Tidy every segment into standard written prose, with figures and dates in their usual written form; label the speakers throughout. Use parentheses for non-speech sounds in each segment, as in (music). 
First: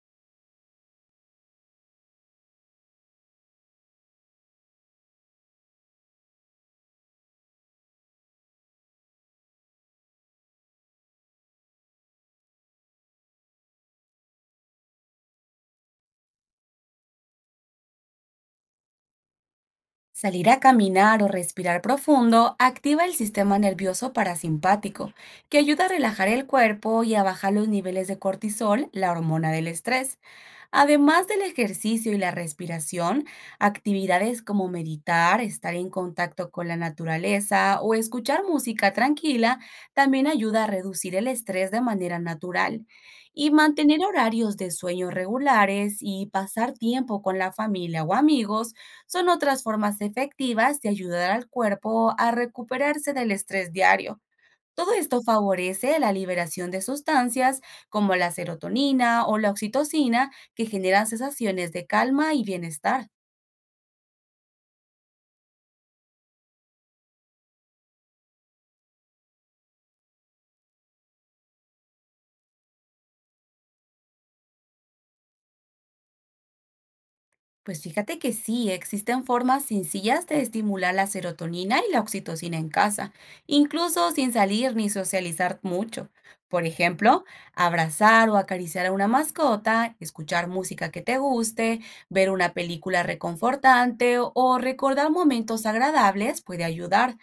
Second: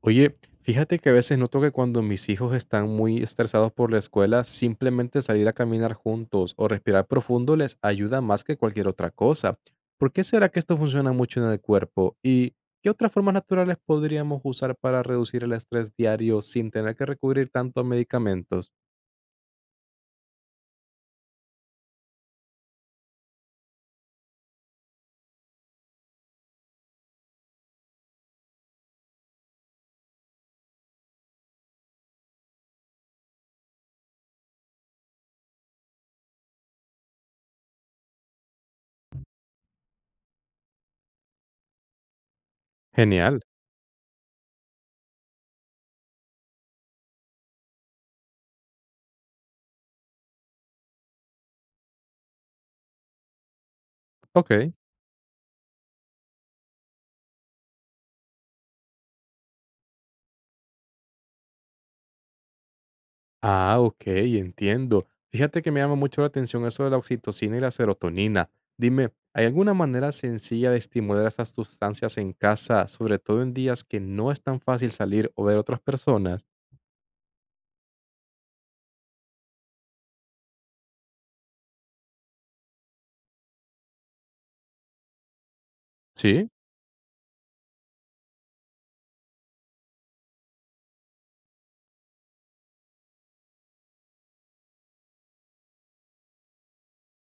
Speaker 1: Oye, fíjate que a veces noto que cuando mis hijos están muy estresados por la escuela, simplemente salir a caminar juntos o respirar profundo les ayuda más que cualquier otra cosa. ¿Por qué será que esto funciona mucho en el cuerpo? ¿Y qué otras formas naturales podríamos usar para reducir el estrés diario sin tener que recurrir tanto a medicamentos?
Speaker 2: Salir a caminar o respirar profundo activa el sistema nervioso parasimpático, que ayuda a relajar el cuerpo y a bajar los niveles de cortisol, la hormona del estrés. Además del ejercicio y la respiración, actividades como meditar, estar en contacto con la naturaleza o escuchar música tranquila también ayuda a reducir el estrés de manera natural.
Speaker 1: Genial.
Speaker 2: Y mantener horarios de sueño regulares y pasar tiempo con la familia o amigos son otras formas efectivas de ayudar al cuerpo a recuperarse del estrés diario.
Speaker 1: Ok.
Speaker 2: Todo esto favorece la liberación de sustancias como la serotonina o la oxitocina que generan sensaciones de calma y bienestar.
Speaker 1: Ah, ok, entiendo. Fíjate que me llama mucho la atención eso de la oxitocina y la serotonina. Dime, ¿hay alguna manera sencilla de estimular esas sustancias en casa, sobre todo en días que no es tan fácil salir o ver otras personas?
Speaker 2: Pues fíjate que sí, existen formas sencillas de estimular la serotonina y la oxitocina en casa, incluso sin salir ni socializar mucho.
Speaker 1: Sí,
Speaker 2: Por ejemplo, abrazar o acariciar a una mascota, escuchar música que te guste, ver una película reconfortante o recordar momentos agradables puede ayudar.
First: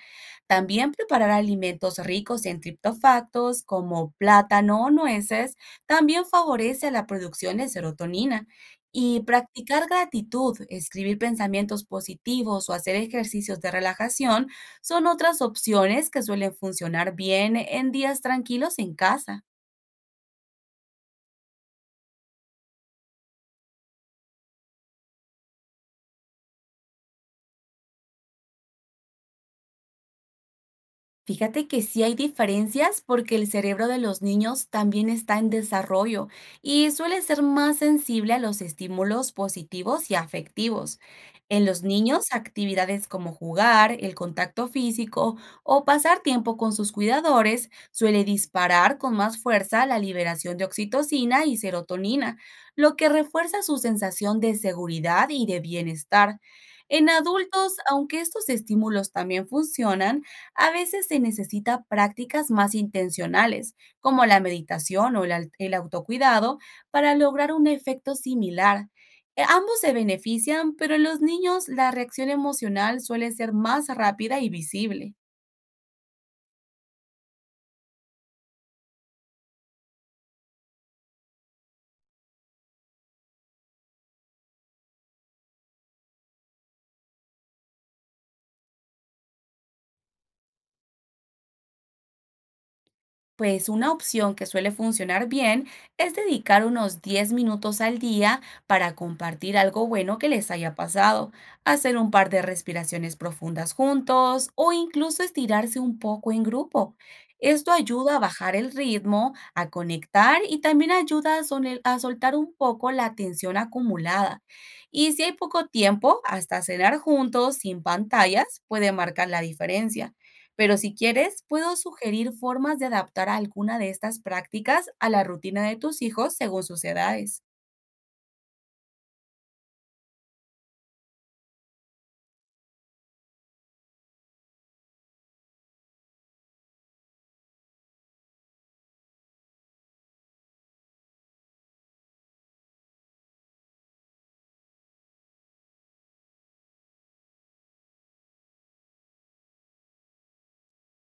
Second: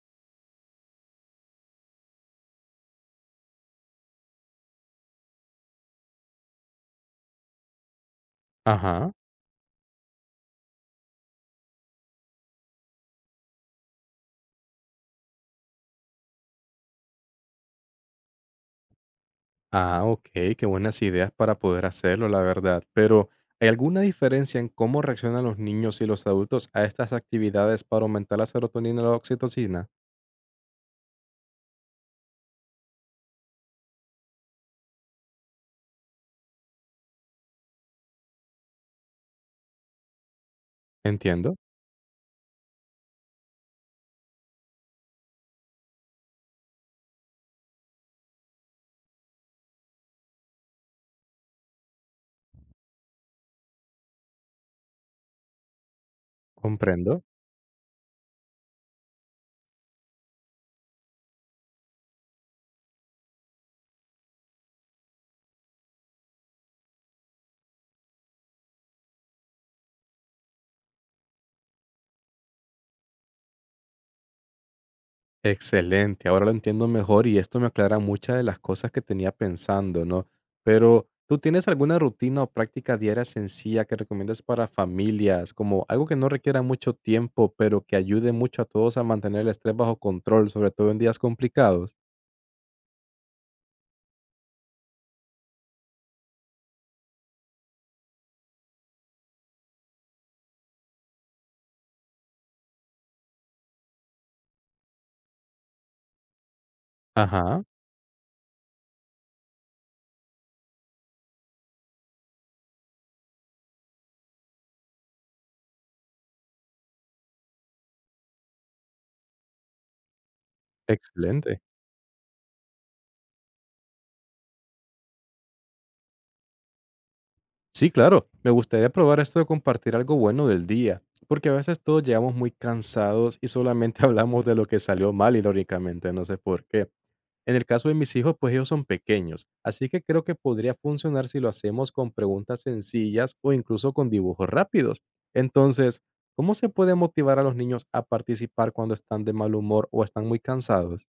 Speaker 2: También preparar alimentos ricos en triptofactos como plátano o nueces también favorece la producción de serotonina.
Speaker 1: ajá.
Speaker 2: Y practicar gratitud, escribir pensamientos positivos o hacer ejercicios de relajación son otras opciones que suelen funcionar bien en días tranquilos en casa.
Speaker 1: Ah, ok, qué buenas ideas para poder hacerlo, la verdad. Pero, ¿hay alguna diferencia en cómo reaccionan los niños y los adultos a estas actividades para aumentar la serotonina y la oxitocina?
Speaker 2: Fíjate que sí hay diferencias porque el cerebro de los niños también está en desarrollo y suele ser más sensible a los estímulos positivos y afectivos.
Speaker 1: Entiendo,
Speaker 2: En los niños, actividades como jugar, el contacto físico o pasar tiempo con sus cuidadores suele disparar con más fuerza la liberación de oxitocina y serotonina, lo que refuerza su sensación de seguridad y de bienestar. En
Speaker 1: comprendo.
Speaker 2: adultos, aunque estos estímulos también funcionan, a veces se necesita prácticas más intencionales, como la meditación o el, el autocuidado, para lograr un efecto similar. Ambos se benefician, pero en los niños la reacción emocional suele ser más rápida y visible.
Speaker 1: Excelente, ahora lo entiendo mejor y esto me aclara muchas de las cosas que tenía pensando, ¿no? Pero, ¿tú tienes alguna rutina o práctica diaria sencilla que recomiendas para familias, como algo que no requiera mucho tiempo, pero que ayude mucho a todos a mantener el estrés bajo control, sobre todo en días complicados?
Speaker 2: Pues una opción que suele funcionar bien es dedicar unos 10 minutos al día para compartir algo bueno que les haya pasado, hacer un par de respiraciones profundas juntos o incluso estirarse un poco en grupo.
Speaker 1: Ajá,
Speaker 2: Esto ayuda a bajar el ritmo, a conectar y también ayuda a, a soltar un poco la tensión acumulada. Y si hay poco tiempo, hasta cenar juntos sin pantallas puede marcar la diferencia. Pero si quieres,
Speaker 1: excelente.
Speaker 2: puedo sugerir formas de adaptar a alguna de estas prácticas a la rutina de tus hijos según sus edades.
Speaker 1: Sí, claro. Me gustaría probar esto de compartir algo bueno del día, porque a veces todos llegamos muy cansados y solamente (laughs) hablamos de lo que salió mal, irónicamente, no sé por qué. En el caso de mis hijos, pues ellos son pequeños, así que creo que podría funcionar si lo hacemos con preguntas sencillas o incluso con dibujos rápidos. Entonces, ¿cómo se puede motivar a los niños a participar cuando están de mal humor o están muy cansados?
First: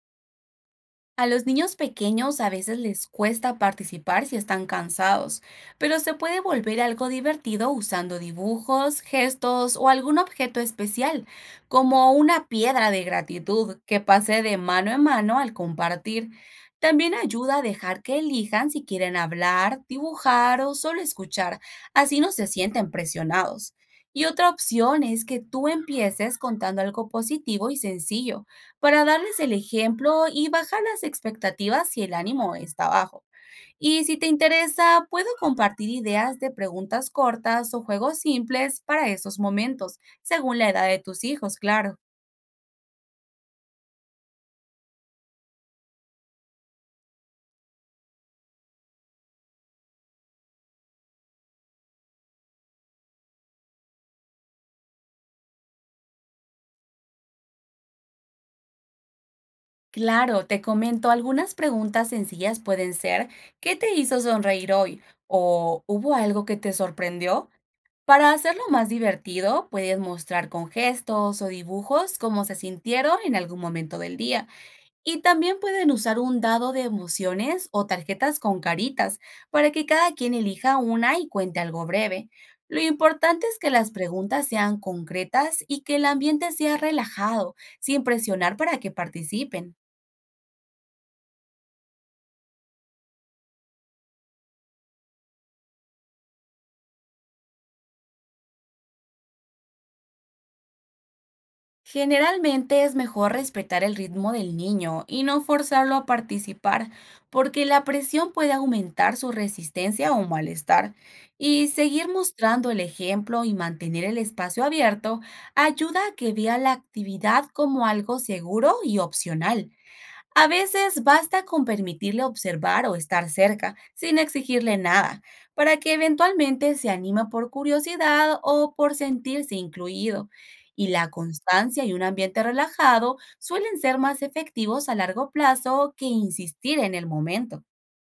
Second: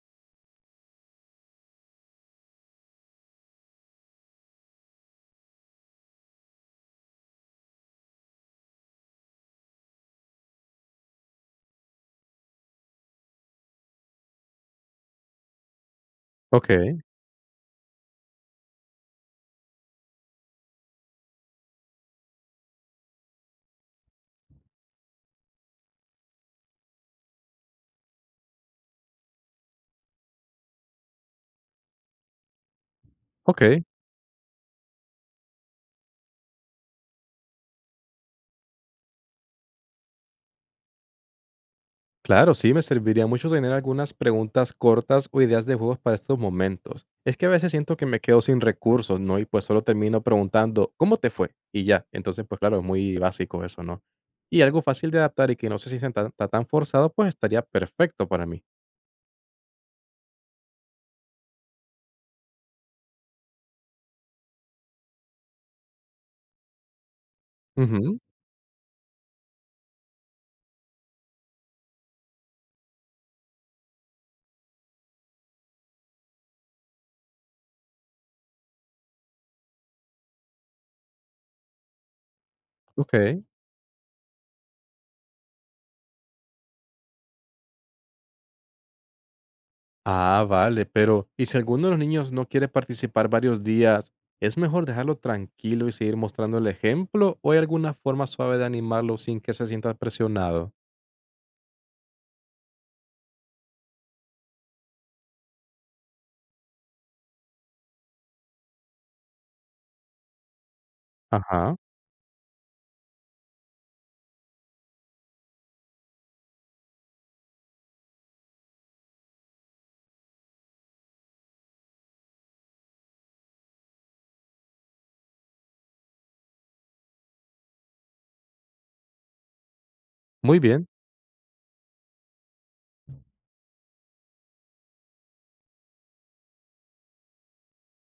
Speaker 2: A los niños pequeños a veces les cuesta participar si están cansados, pero se puede volver algo divertido usando dibujos, gestos o algún objeto especial, como una piedra de gratitud que pase de mano en mano al compartir.
Speaker 1: Ok,
Speaker 2: También ayuda a dejar que elijan si quieren hablar, dibujar o solo escuchar, así no se sienten presionados. Y otra opción es que tú empieces contando algo positivo y sencillo para darles el ejemplo y bajar las expectativas si el ánimo está bajo.
Speaker 1: ok.
Speaker 2: Y si te interesa, puedo compartir ideas de preguntas cortas o juegos simples para esos momentos, según la edad de tus hijos, claro.
Speaker 1: Claro, sí, me serviría mucho tener algunas preguntas cortas o ideas de juegos para estos momentos. Es que a veces siento que me quedo sin recursos, ¿no? Y pues solo termino preguntando, ¿cómo te fue? Y ya. Entonces, pues claro, es muy básico eso, ¿no? Y algo fácil de adaptar y que no se sienta tan forzado, pues estaría perfecto para mí.
Speaker 2: Claro, te comento, algunas preguntas sencillas pueden ser, ¿qué te hizo sonreír hoy? ¿O hubo algo que te sorprendió?
Speaker 1: Ujú,
Speaker 2: Para hacerlo más divertido, puedes mostrar con gestos o dibujos cómo se sintieron en algún momento del día. Y también pueden usar un dado de emociones o tarjetas con caritas para que cada quien elija una y cuente algo breve. Lo
Speaker 1: ok.
Speaker 2: importante es que las preguntas sean concretas y que el ambiente sea relajado, sin presionar para que participen.
Speaker 1: Ah, vale, pero ¿y si alguno de los niños no quiere participar varios días, es mejor dejarlo tranquilo y seguir mostrando el ejemplo o hay alguna forma suave de animarlo sin que se sienta presionado?
Speaker 2: Generalmente es mejor respetar el ritmo del niño y no forzarlo a participar, porque la presión puede aumentar su resistencia o malestar. Y
Speaker 1: Ajá.
Speaker 2: seguir mostrando el ejemplo y mantener el espacio abierto ayuda a que vea la actividad como algo seguro y opcional. A veces basta con permitirle observar o estar cerca, sin exigirle nada, para que eventualmente se anime por curiosidad o por sentirse incluido.
Speaker 1: Muy bien.
Speaker 2: Y la constancia y un ambiente relajado suelen ser más efectivos a largo plazo que insistir en el momento.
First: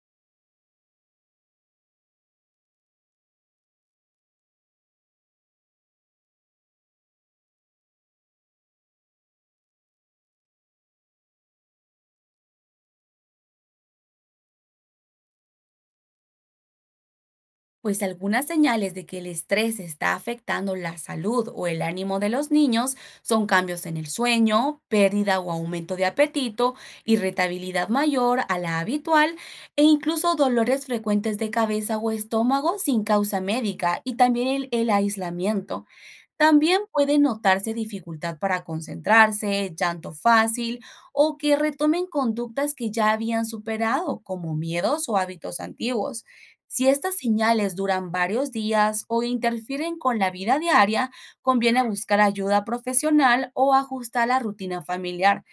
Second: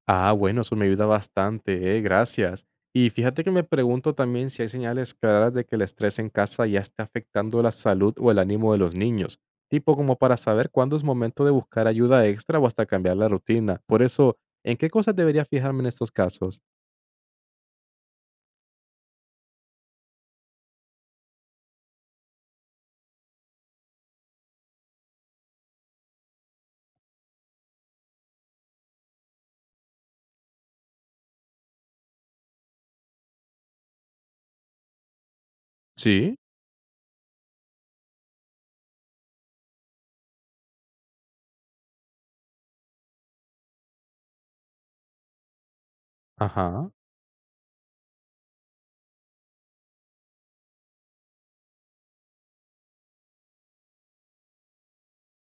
Speaker 1: Ah, bueno, eso me ayuda bastante, gracias. Y fíjate que me pregunto también si hay señales claras de que el estrés en casa ya está afectando la salud o el ánimo de los niños, tipo como para saber cuándo es momento de buscar ayuda extra o hasta cambiar la rutina. Por eso, ¿en qué cosas debería fijarme en estos casos?
Speaker 2: Pues algunas señales de que el estrés está afectando la salud o el ánimo de los niños son cambios en el sueño, pérdida o aumento de apetito, irritabilidad mayor a la habitual e incluso dolores frecuentes de cabeza o estómago sin causa médica y también el aislamiento.
Speaker 1: Sí.
Speaker 2: También puede notarse dificultad para concentrarse, llanto fácil o que retomen conductas que ya habían superado, como miedos o hábitos antiguos. Si
Speaker 1: Ajá.
Speaker 2: estas señales duran varios días o interfieren con la vida diaria, conviene buscar ayuda profesional o ajustar la rutina familiar.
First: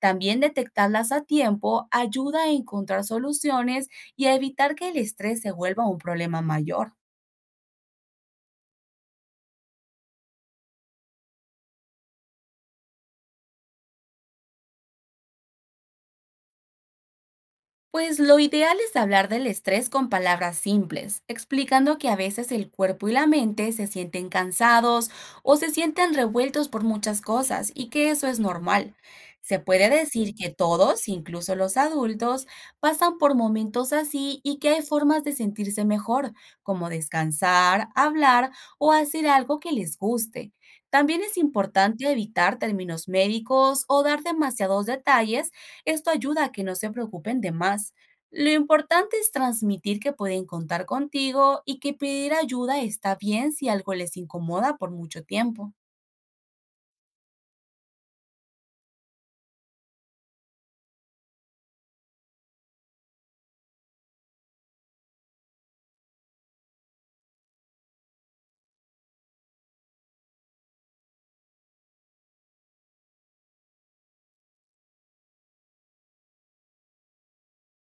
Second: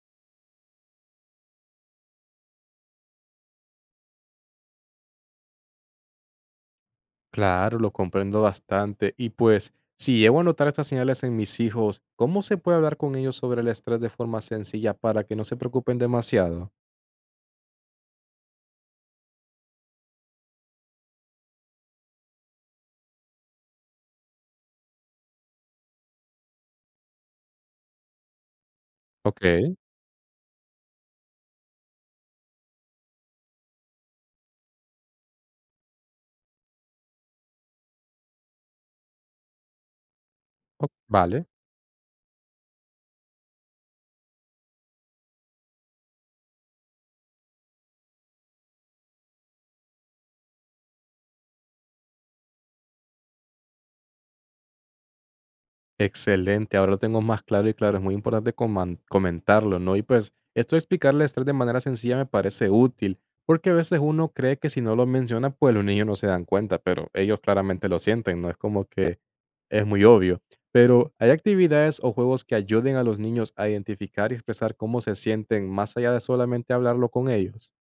Speaker 2: También detectarlas a tiempo ayuda a encontrar soluciones y a evitar que el estrés se vuelva un problema mayor.
Speaker 1: Claro, lo comprendo bastante. Y pues, si llevo a notar estas señales en mis hijos, ¿cómo se puede hablar con ellos sobre el estrés de forma sencilla para que no se preocupen demasiado?
Speaker 2: Pues lo ideal es hablar del estrés con palabras simples, explicando que a veces el cuerpo y la mente se sienten cansados o se sienten revueltos por muchas cosas y que eso es normal.
Speaker 1: Ok,
Speaker 2: Se puede decir que todos, incluso los adultos, pasan por momentos así y que hay formas de sentirse mejor, como descansar, hablar o hacer algo que les guste.
Speaker 1: ok,
Speaker 2: También es
Speaker 1: vale.
Speaker 2: importante evitar términos médicos o dar demasiados detalles, esto ayuda a que no se preocupen de más. Lo importante es transmitir que pueden contar contigo y que pedir ayuda está bien si algo les incomoda por mucho tiempo.
Speaker 1: Excelente, ahora lo tengo más claro y claro, es muy importante comentarlo, ¿no? Y pues esto de explicarle el estrés de manera sencilla me parece útil, porque a veces uno cree que si no lo menciona, pues los niños no se dan cuenta, pero ellos claramente lo sienten, ¿no? Es como que es muy obvio. Pero hay actividades o juegos que ayuden a los niños a identificar y expresar cómo se sienten más allá de solamente hablarlo con ellos.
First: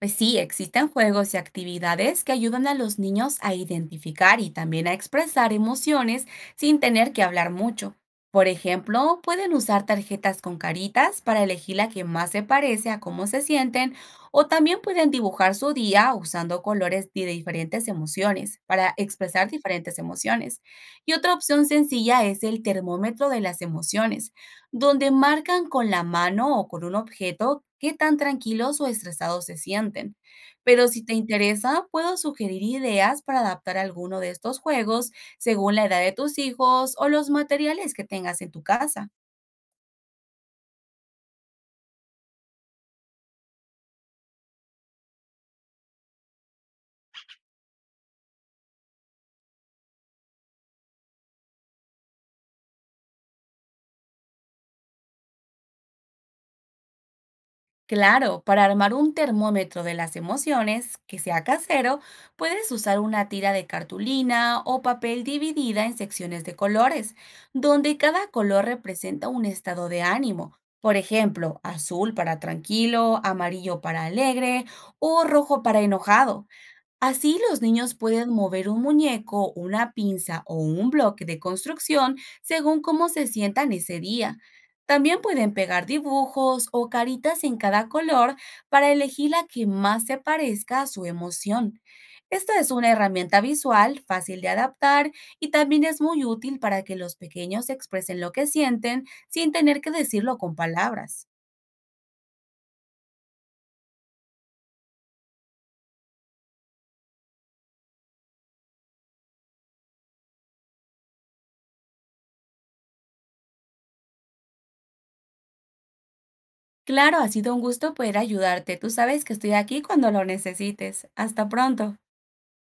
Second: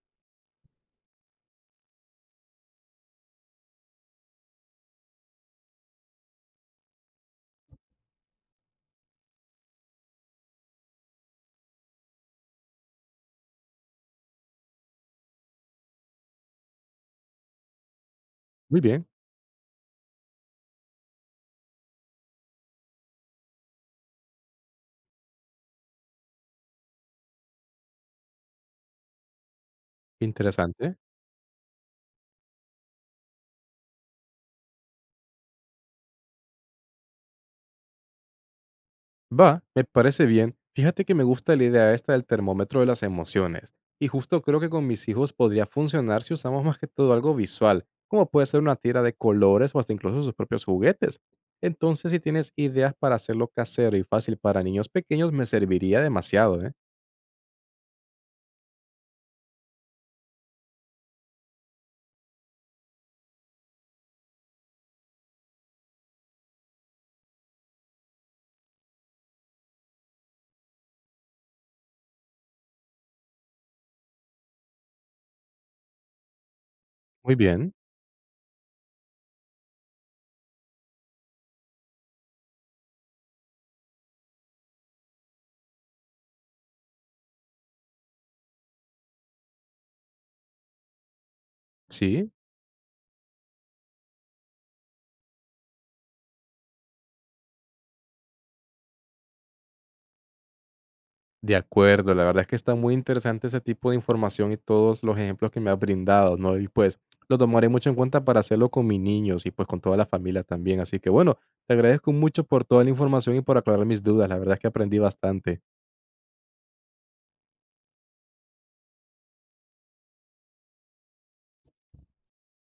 Speaker 2: Pues sí, existen juegos y actividades que ayudan a los niños a identificar y también a expresar emociones sin tener que hablar mucho. Por ejemplo, pueden usar tarjetas con caritas para elegir la que más se parece a cómo se sienten o también pueden dibujar su día usando colores de diferentes emociones
Speaker 1: Muy
Speaker 2: para
Speaker 1: bien,
Speaker 2: expresar diferentes emociones. Y otra opción sencilla es el termómetro de las emociones donde marcan con la mano o con un objeto qué tan tranquilos o estresados se sienten. Pero
Speaker 1: interesante.
Speaker 2: si te interesa, puedo sugerir ideas para adaptar alguno de estos juegos según la edad de tus hijos o los materiales que tengas en tu casa.
Speaker 1: Va, me parece bien. Fíjate que me gusta la idea esta del termómetro de las emociones. Y justo creo que con mis hijos podría funcionar si usamos más que todo algo visual, como puede ser una tira de colores o hasta incluso sus propios juguetes. Entonces, si tienes ideas para hacerlo casero y fácil para niños pequeños, me serviría demasiado, ¿eh?
Speaker 2: Claro, para armar un termómetro de las emociones que sea casero, puedes usar una tira de cartulina o papel dividida en secciones de colores, donde cada color representa un estado de ánimo. Por ejemplo, azul para tranquilo, amarillo para alegre o rojo para enojado.
Speaker 1: Muy
Speaker 2: Así los
Speaker 1: bien.
Speaker 2: niños pueden mover un muñeco, una pinza o un bloque de construcción según cómo se sientan ese día. También pueden pegar dibujos o caritas en cada color para elegir la que más se parezca a su emoción.
Speaker 1: Sí.
Speaker 2: Esta es una herramienta visual, fácil de adaptar y también es muy útil para que los pequeños expresen lo que sienten sin tener que decirlo con palabras.
Speaker 1: De acuerdo, la verdad es que está muy interesante ese tipo de información y todos los ejemplos que me has brindado, ¿no? Y pues lo tomaré mucho en cuenta para hacerlo con mis niños y pues con toda la familia también. Así que bueno, te agradezco mucho por toda la información y por aclarar mis dudas. La verdad es que aprendí bastante.
Speaker 2: Claro, ha sido un gusto poder ayudarte. Tú sabes que estoy aquí cuando lo necesites. Hasta pronto.